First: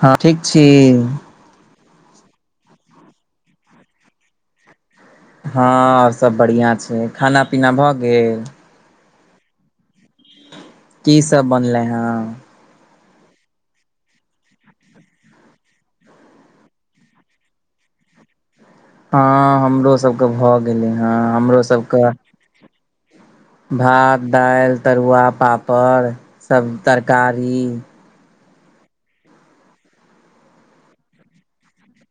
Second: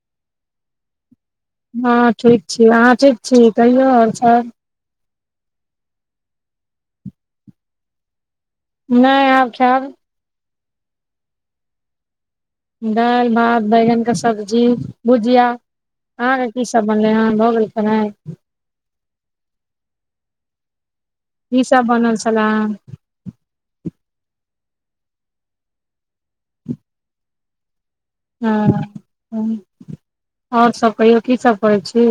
हँ ठीक छी। हँ ठीक छी अहाँ ठीक छी कहियौ आओर सब। हँ आओर सभ बढ़िआँ छै खाना पीना भऽ गेल। नहि आब खैव। की सब बनलै हँ। दालि भात बैगनके सब्जी भुजिया। अह की सब बनलै हन भऽ गेल खेनाइ। हँ हमरो सभके भऽ गेलै हेँ हमरो की सब सभके। बनल छले भात दालि तरुआ पापड़ सब तरकारी। ह आओर सब कहिौ की सब करै छी।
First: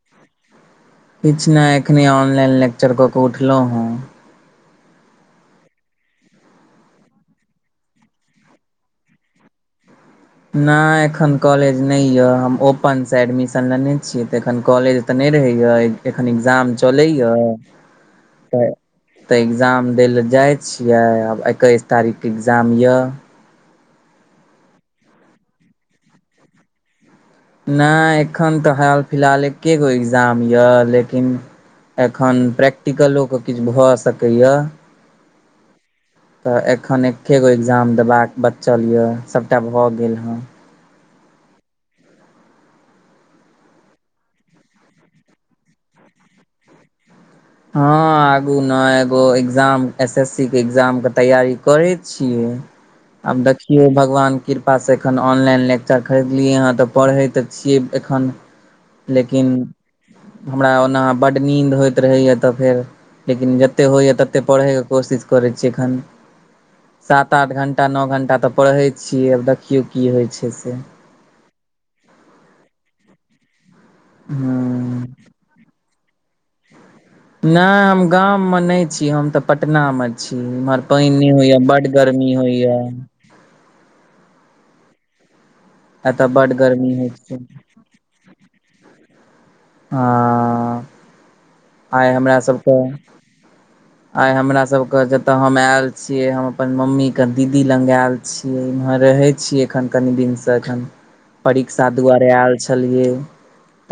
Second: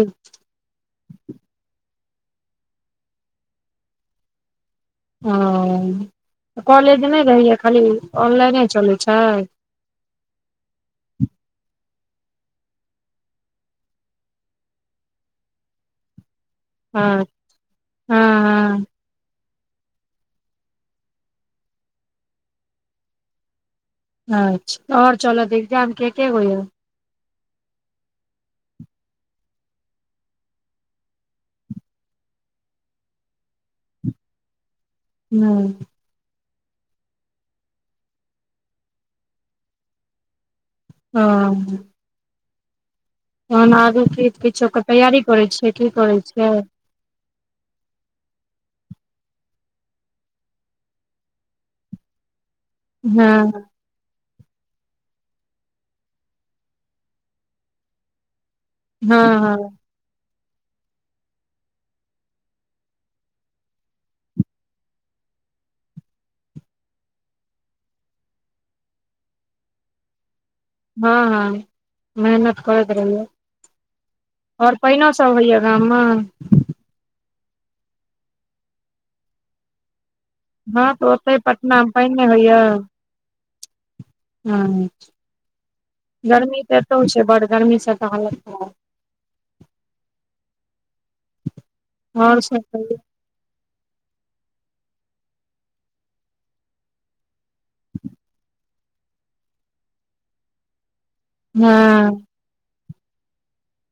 किछु नहि एखनि ऑनलाइन लेक्चर कऽ केऽ उठलहुँ हेँ। ओ कॉलेज नहि रहैए खाली ऑनलाइने चलैत छै। नहि एखन कॉलेज नहि यऽ हम ओपनसँ एडमिशन लेने छीियै तऽ एखन कॉलेज। तऽ नहि रहैया एखन एग्जाम चलै हँ या तऽ। हँ तऽ एग्जाम दै लए जाइ छियै आब एकैस तारीखके एग्जाम यऽ। अच्छा आओर चल दही एग्जाम में के के होय य। [unintelligible] नहि एखन तऽ हाल फिलहाल एक्के गो एग्जाम यऽ लेकिन। एखन प्रैक्टिकलोके किछ भऽ सकैय। हूँ। तऽ एखन एके गो एग्जाम देबाक बचल यए सभटा भऽ गेल हन। ओ। तहन आगू कि किछो के तैयारी करै छियै की करै छियै। हँ आगू न एगो एग्जाम एस एस सी के एग्जामके तैयारी करै छियै। हँ अब देखियौ भगवान। कृपासँ एखन ऑनलाइन लेक्चर खरीदलियै हँ तऽ पढ़ै तऽ छियै एखन। हँ लेकिन हँ हमरा ओना बड नींद होइत रहैया। तऽ फेर लेकिन जते होइए तते पढ़ैके कोशिश करै छी एखन। सात आठ घण्टा नओ घण्टा तऽ पढ़ै छियै आब देखियौ की होइ छै से। हँ हँ मेहनत करैत रहूँ। हँ। आओर पइनोसब होइया गाममे। नहि हम गाममे नहि छी हम तऽ पटनामे। छी इम्हर हँ तऽ पइन नहि ओते होइया बड्ड गर्मी होइया हँ हँ एतऽ बड गर्मी तऽ एतौ होइ छै बड गर्मीसँ तऽ हालत खराब हँ [inaudible] आय हमरा और सब सबके कहियौ आय हमरा सब के जतऽ हम आयल छीयै हम अपन मम्मी के दीदी लग आयल छीयै इम्हर रहै छीयै एखन कनि दिनसँ एखन परीक्षा हँ दुआरे आयल छलियै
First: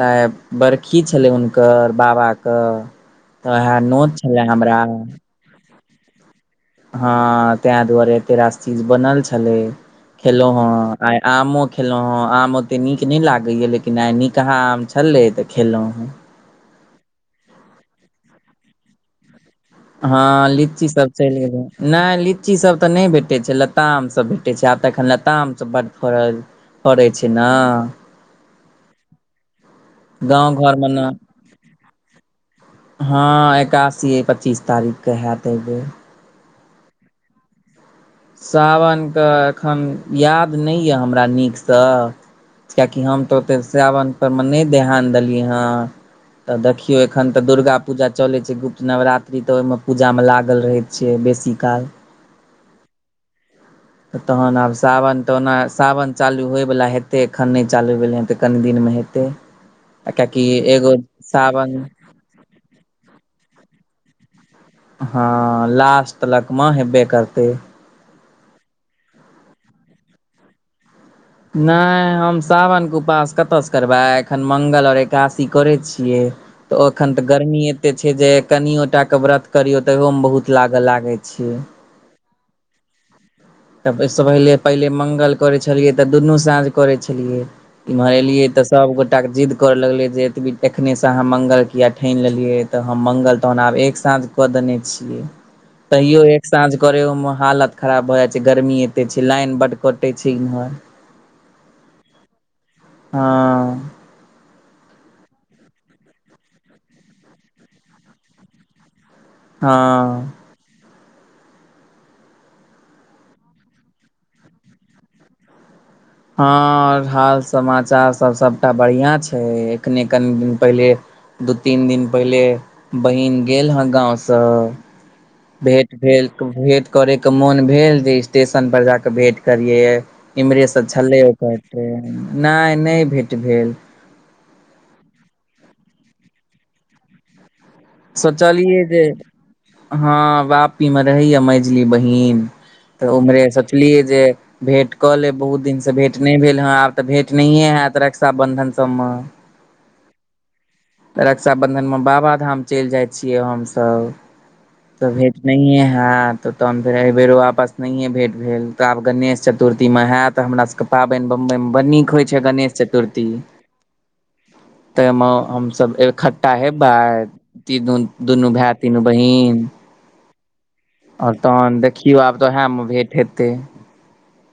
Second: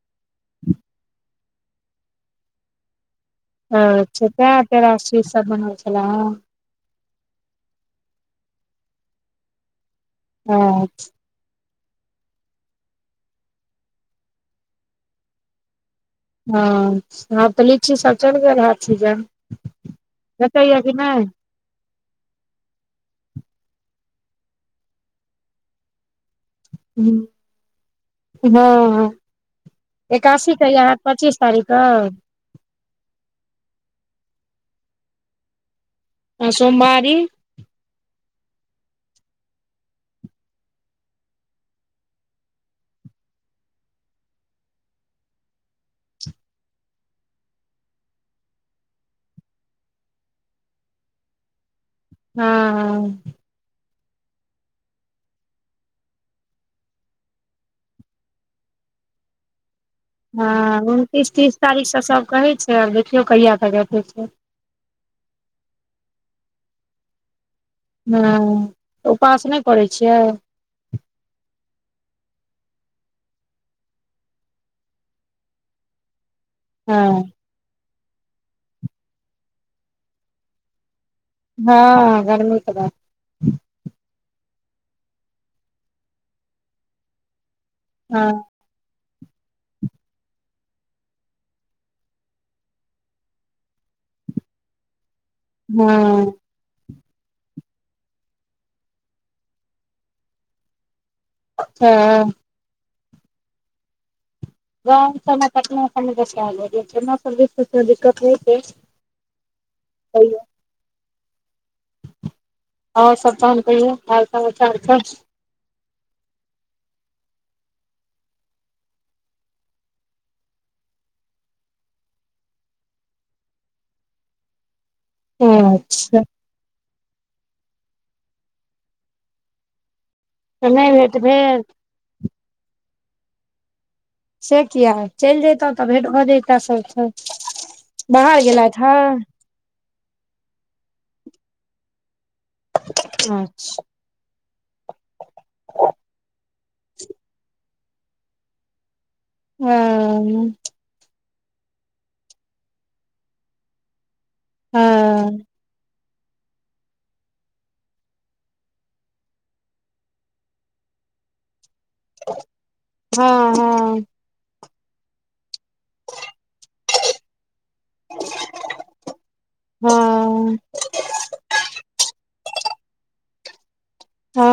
तऽ आइ बड़खी छलै हुनकर बाबा तऽ ओएह नोत छलैए हमरा कि सब बनल छेला ह [unintelligible] हँ तां दुआरे एतेरास चीज बनल छलै खेलौ ह हँ आइ आमो खेलहुँ हँ आम ओते नीक नहि लागैया लेकिन आइ निकहा आम छलै तऽ खेलहुँ हँ आब तऽ लीची सब चलि गेल हैत सीजन हँ भेटैया लीची कि सब नहि चलि गेलै नहि लीचीसब तऽ नहि भेटै छै लतामसब भेटै छै आब तऽ एखन लतामसब बड्ड फड़ल फरै छै न हँ एकादशी गाँव घरमे कहिया हैत ने पच्चीस तारीखक हँ एकादशी अइ पचीस तारीखके हैत अहिबेर आ सोमवारी सावनकऽ एखन याद नहि यए हमरा नीकसँ कियाकि हम तऽ ओते सावनपरमे नहि ध्यान देलियै हन तऽ देखियौ एखन तऽ दुर्गा पूजा चलै छै गुप्त नवरात्रि तऽ ओहिमे पूजामे लागल रहै छियै बेसी काल हँ हँ त तहन आब सावन तऽ ओना सावन चालू होयवला हेतै एखन नहि चालू भेलै हन तऽ कनि दिनमे हेतै [inaudible] हँ एगो उन्तीस तीस सावन तारीखसँ सब कहै छै आब देखियौ कहिया तक हेतै से हँ लास्ट तलकमऽ हेबे करतै हँ तऽ उपास नहि करै छियै नहि हम सावनके उपास कतयसँ करबै एखन मंगल आओर एकादशी करै छियै तऽ ओ हँ एखन तऽ गर्मी एते छै जे कनियो टा के व्रत करियो तहियो मे बहुत लागऽ लागै छै हँ गर्मीे बाप तब ओहि से पहिले पहिले मंगल करे छलियै त दुनू साँझ करै छलियै इम्हर हँ एलियै त सब गोटा के जिद्द कर लगलै जे एतबी एखने से अहाँ मंगल किया ठनि लेलियै त हम मंगल तहन आब एक साँझ कऽ देने छियै त्यो हँ एक साँझ करै ओ मे हालत खराब भऽ जाय गर्मी एते छै लाइन बड कटै छै इम्हर हँ हँ गाँव सबमे [unintelligible] नाना सिवर दिक्कत होइ छै हँ आओर सब तहन कहियो हाल समाचार सब हँ आओर हाल समाचार सब सभटा बढ़िआँ छै एखने कनि दिन पहिले दू तीन दिन पहिले बहिन गेल हा गाँवसँ भेट भेल भेंट करय के मोन भेल जे स्टेशनपर जा क भेंट करिये। इम्हरे तऽ से नहि भेट छले ओकर भेल ट्रेन ने ने भेट भेल। से किया चल जतहु त भेट भ जता सबसे बाहर गेलथि हूँ। हा बापी मे रहेय मजली बहिन त उम्हरे सोच लिये जे। भेंट क लेब बहुत दिन से भेंट ने भेल हा अब त भेट नहिए होयत रक्षाबन्धन सबमें। हा। त रक्षा बंधन में बाबा धाम चेल जाय छिये हमसब त भेट हँ ने ह। होय त तहन फेर एहिबेर वापस नहिए भेट भेल त आब गणेश चतुर्थीमे होय त हमरा सब के। पाबेन बडि बईमे बड़ नीक होइ छे गणेश चतुर्थी। हँ त मे हमसठ्ठा हेबे तीनू दुनू भाय तीनू बहिन। हा। ओर तहन देखियौ आब तऽ उएहमे भेंट हेतै। हा।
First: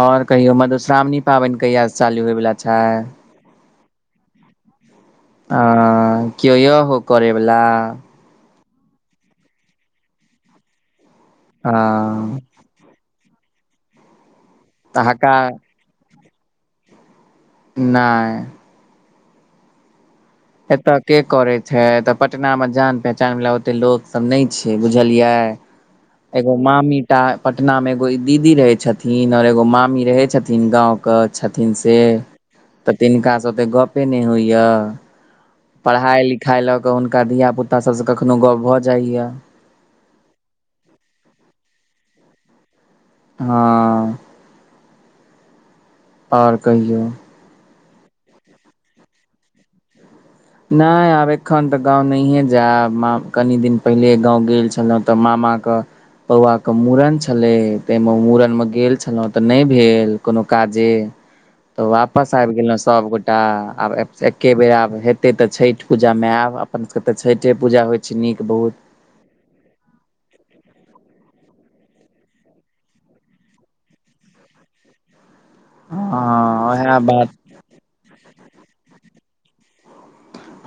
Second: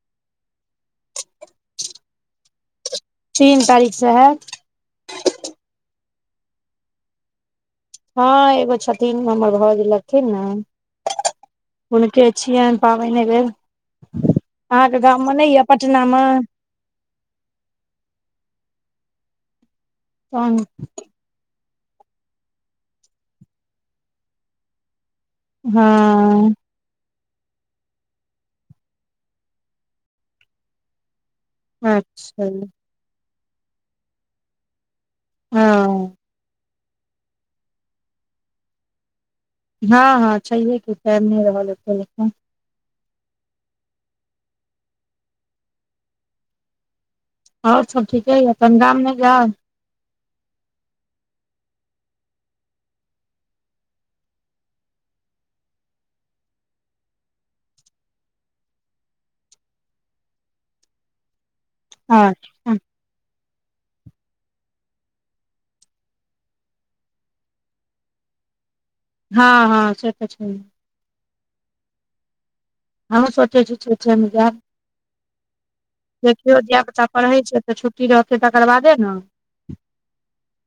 ओर कहियो मधुश्रावणी पाबेन कहियास चालू होयवला छे। तीन तारीख से हायत। हा कियो य हो करै वाला। हा एगो छथिन हमर भाव जे लथिन ने अ हुनके छियनि। पाबेन ऐबेर अहा के तऽ गांम मे हकार पटना में। नेय। तहन एतय के करे छे एत पटना में जान पहचान वाला ओते लोक सब ने छे बुझलिये। एगो हँ मामी। पटना मे एगो दीदी रहय छथिन और एगो मामी रहय छथिन गाँंव के। के छथिन से अच्छा त तिनका से ओते गपे ने होइया। हँ पढ़ाइ लिखाइ ल क हुनका धियापुतासभ से कखनो गप्प भ जाइए। हा हा छे क ने रहल। हा। ओर कहियो। ओर सब ठीके यऽ तनि गाम मे जाउ। ने अब एखन त गाम नहिए जायब मा कनि दिन पहिले गाँ गेल छल हुँ त मामाके। पौआ के मुूड़न छलय ताहिमे मुूड़न मे गेल छलहुं त नहि भेल कोनो काजे। त वापस आबि अच्छा गेलहु सभगोटा आब एके बेर आब हे। एतेक त छठि पूजामे आयब अपन सभके त छठिे पूजा होइ छे नीक बहुत। हा हा से त छे। हमूँ सोचे छी जायब देखियौ हँ उएह धियाापुता बात पढ़े छै। त छुट्टी रहते तकर बादे ने।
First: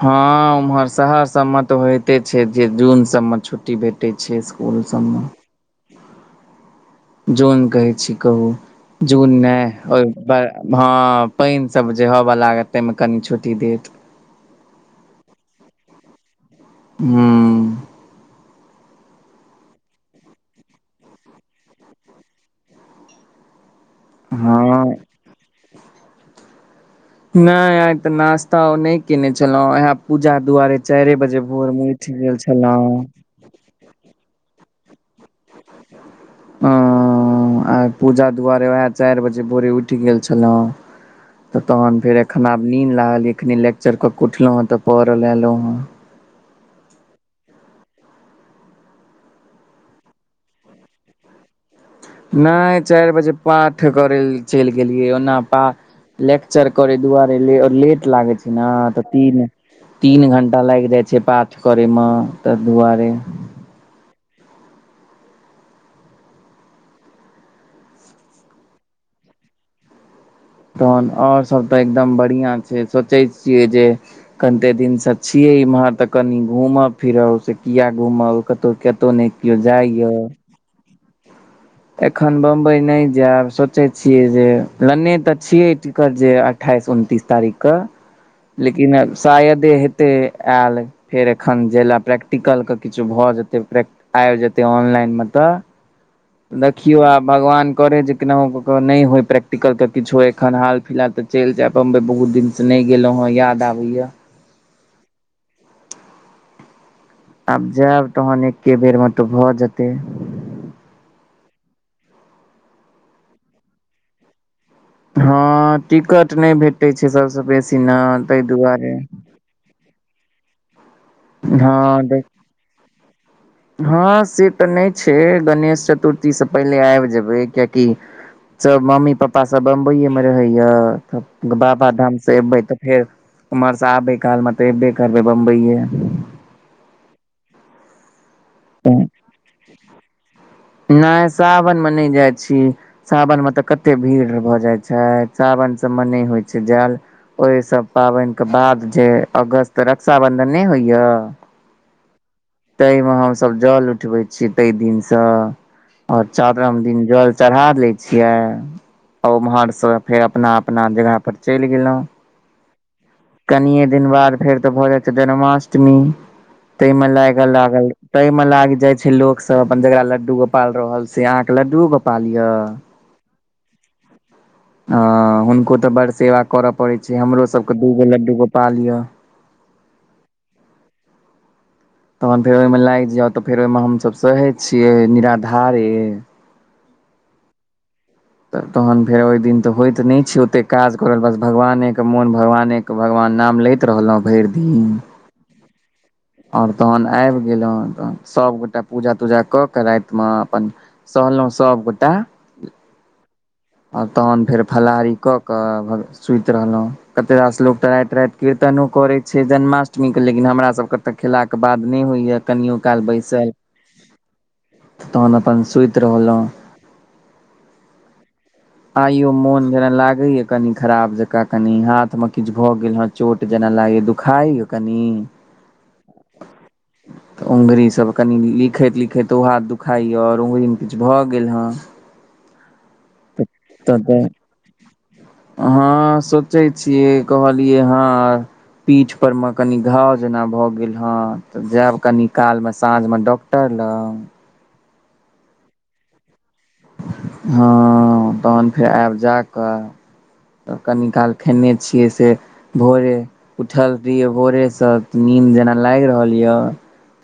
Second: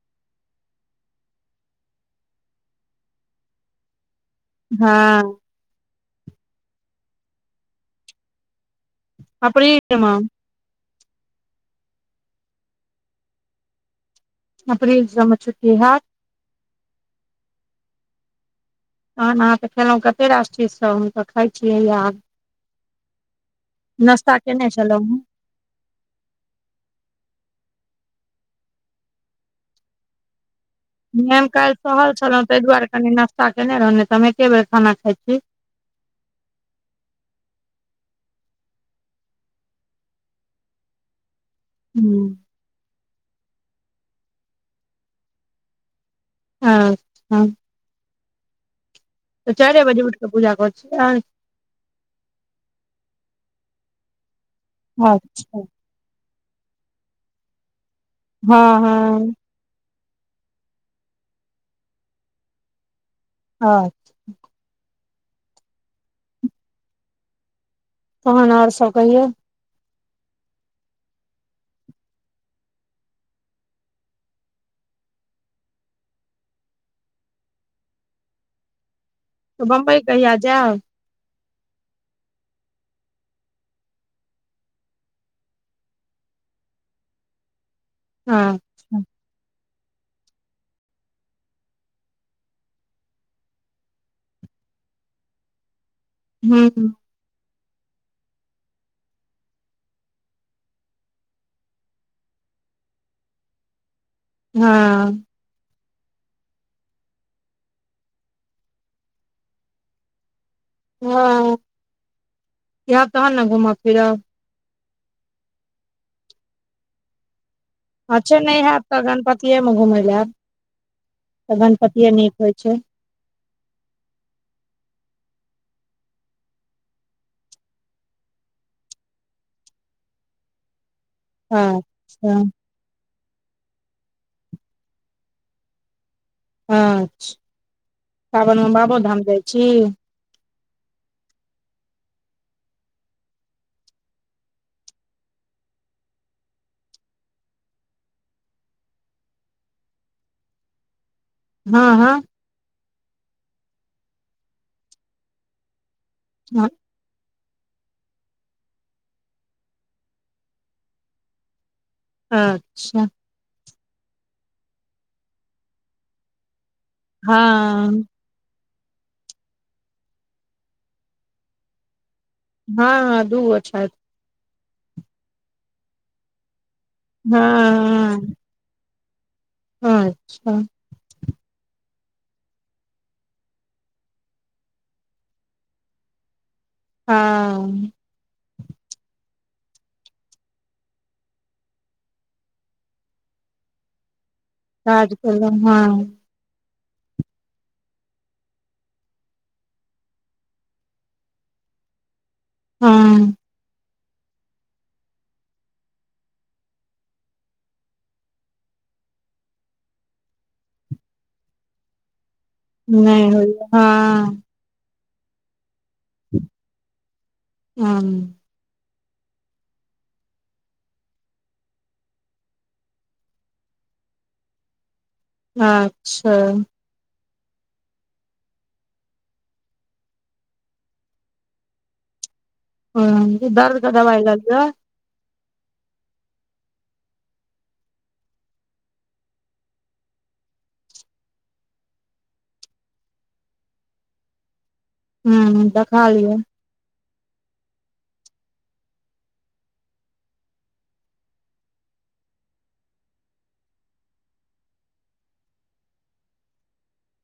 हा उम्हर शहर सब मे त होते छे जे जून सब मे छुट्टी भेट। पटिचे स्कूलसमे। हँ जन कहे छी कहू जन ने। अप्रील मे हँ, पानिसभ जे हव लागत, ताहिमे कनि छुट्टी देत,। अप्रैल सब मे छुट्टी हात। हू,। तहन, अहाँ तऽ खेलहुँ कतेक राष चीज सब, हमत खाइत छियै आब। नश्ता, केने हँ छललहु ह, नहि, आ ते नाास्ता ओ नहि केने छलहु, इह पूजा दुआरे। चाइरे हेँ बजे भोर में, उठ गेल छलहुँ। ता केने रहो नइ तऽ, हम एके बेर खाना खाइ छी। ह, आ पूजा दुआरे, उएह चारि बजे भोरे, उठि गेल छलहु,। तऽ तोहन फेर एखन आब, नीन्द लागल, एखन लेक्चर कऽ क उठलहुँ हेँ, तऽ, परो ले एयलहुँ हेँ। हँ, ह,। त, चार बाजे में उठ के, पूजा कर छी,। नहि, चारि बजे पाठ करय लए, चलि गेलियै ओना पा। अच्छा लेक्चर करे दुआरेे लेट लागे छै न, हँ तऽ हँ तीन, तीन घण्टा, लागि जाइ छै, पाठ करयमे तऽ दुआरे, हँ,। तहन, और सब कहियौ,। तहन आओरसभ तऽ एकदम बढ़िआँ छै, सोचैत छियै जे,। कनते दिनसँ छियै इम्हर तऽ, कनि घूमब फिरब से, किए घूमब कतहु, कतहु नहि। केओ तऽ, बम्बइ, जाइया कहिया जायब। एखन बम्बई नहि जायब, सोचै छियै जे, लने तऽ छियै टिकट, जे। अठ्ठाइस, उनतिस, तारीखके। हँ। लेकिन, शायदे हेते आयल। फेर एखन जा लए, प्रैक्टिकलके किछु भऽ जेतै, प्रैक् आबि जेतै ऑनलाइनमे तऽ, हूँ देखियौ, आब भगवान करै जे, केनाहु क नहि होय प्रैक्टिकल, तऽ किछो एखन हाल, फिलहाल तऽ, चलि जायब बम्बइ, बहुत दिनसँ नहि गेलहुँ हँ, याद आबैए, ह, आब जायब तहन, एके बेर मे तऽ भऽ जेतै,। हँ, इहब तहन ने घूमब फिरब। हँ, टिकट नहि भेटैत छै सभसँ बेसी न, ताहि दुआरे। अब घुमेए ला, ओतके हँ गणपतिए देख निक होएत छै। हँ, से तऽ नहि छै, गणेश चतुर्थीसँ पहिले, आबि जेबै किएकि। सब, मम्मी पपापा सब, बम्बइए मे रहैया। हँ बाबाधाम से अच्छा एबै तऽ फेर, उम्हर से आबे काल मे तऽ, एबे करबै बम्बइए में। अच्छा, सावनमे, बाबो धाम जाइ छी। नहि, सावनमे नहि जाइ छी। सावनमे तऽ, कतेक भीड़ भऽ जाइत छै, सावन सभमे, नहि होइत छै जाल। ओहि सब पाबने क बाद जे, अगस्त रक्षााबंधन नहि होइया। हँ, हँ,। ताहि मे हमसब, जल उठबे छी, ते दिन से, और चारम दिन जल। चढ़ा लै छियै, आ, उम्हरसँ फेर अपना -अपना जगह पर चलि गेलहुँं,। अच्छा,। कने दिन बाद, फेर तऽ भऽ जाय छै जन्माष्टमी, ता मे लाग लागल। हँ तई मे लागे जाय छै लाेक सब, अपन जकरा लड्डू गोपालाल रहल छै, से आां के लड्डू गोप। पालिया। हँ, हँ, दू अछा। अ हुनको तऽ, बड़ सेवा करय पड़े छै, हँ हमरो सबके दू गो, लड्डू गोपाल य,। अच्छा,। तहन फेर, ओहिमे लागि जाउ, तऽ फेर ओहिमे, हमसभ सहे छियै निराधारे। हाँ। तऽ तहन फेर ओहि दिन तऽ होइत नहि छैय ओतेक काज करल बस भगवानेके मोन भगवानेके। त भगवान नाम लैत रहलहुँ भरि दिन काज केलौं हाँ। और तखन आबि गेलहुँ त सभगोटा पूजा तूजा कऽ कऽ रातिमे अपन सहलहुं सभगोटा हुँ। आ तखन फेर फलाहारी कऽ कऽ भल सुति रहलहुँ कते रास लोक सब त राति राति कीर्तनो करै छैय जन्माष्टमी के लेकिन हमरा सबके तऽ खेला के बाद नहि होइये कनियो काल नहि बैसल। होइया हँ तखन अपन सुति रहलहुँ। हुँ। आइयो मोन जना लागे या कनि खराब जकाँ कनि हाथ मे किछु भए गेल हें। चोट जना लागय दुखाइ कनि अच्छा। [inaudible] तऽ उँगली सभ कनि लिखैत लिखैत ओ हाथ दुखाइए और उँगलीमे किछु भऽ गेल हेँ। हुं त दर्द के दबाइ ल लिअ। हाँ सोचै छियै कहलियै हाँ पीठ पर मे कनि घाव जना भऽ गेल हाँ तऽ जायब कनि कालमे साँझमे डॉ क्टर लग। हूँ देखा लिअ। हाँ तखन फेर आब जा कऽ तऽ कनी काल खेने छियै से भोरे उठल रहियै भोरेसँ नींद जना लागि रहल ये।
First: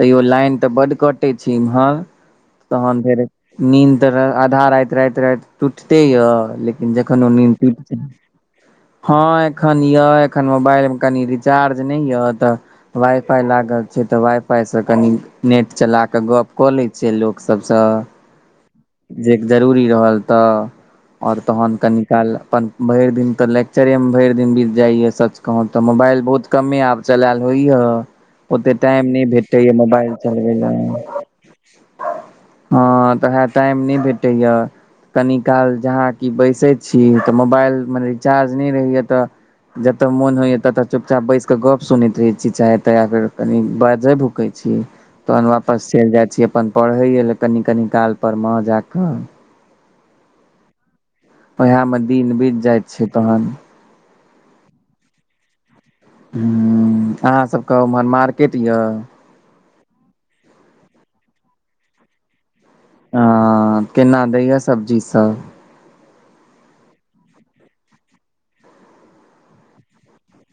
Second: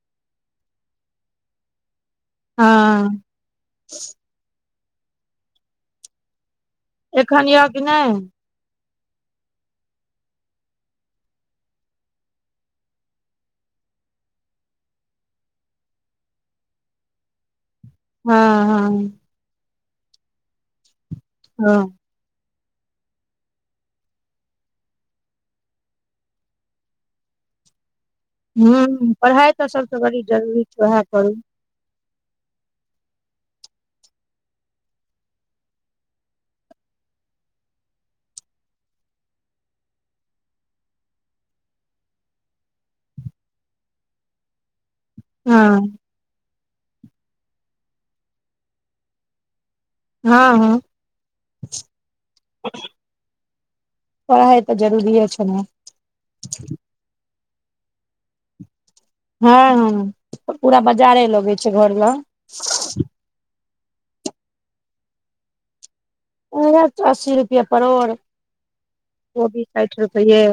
तैयो लाइन तऽ बड कटै छै इमहर तखन फेर हँ निन्द तऽ आधा राति राति टूटते ये लेकिन जखन ओ एखन निन्द यए कि टुट जेत नहि हाँ एखन य एखन मोबाइल मे कनि रिचार्ज नै ये तऽ वाइ फाइ लागल छै तऽ वाइ फाइसँ कनि नेट चला कऽ गप्प कऽ लै छियै लोकसभसँ। हाँ हाँ। जे जरूरी रहल तऽ और तखन हँ कनि काल्हि अपन भरि दिन तऽ लेक्चरेमे भरि दिन बीत जाइए, सच कहू तऽ मोबाइल बहुत कमे आब चलेल होइये। ओते टाइम ह नहि पढ़ाइ तऽ भेटैए सभसँ मोबाइल बड़ी चलबै जरूरी ले। छै उएह करू हाँ तऽ वै टाइम नै भेटैये। कनि काल जहाँ कि बैसै छी तऽ मोबाइल मे रिचार्ज नै रहैए तऽ जतऽ मोन होइये ततऽ चुपचाप बैस क गप सुनैत रहै छी चाहे त फेर कनि बाज भुक सकै छी। तखन वापस हँ चलि जाइ छी अपन पढ़ैए ले कनि कनि काल पर मे जाकऽ। हृं हाँ। ओएहे मे दिन बीत जाइत छै तखन। पढ़ाइ तऽ जरूरीे छै ने। हुँ अहाँ सबके उमहर मार्केट ये। हाँ हाँ पूरा बाजारे लगै छैय घर लग। हाँ केना दइए सब्जी सब। अस्सी रुपए परोर कोबी साठि रुपैए।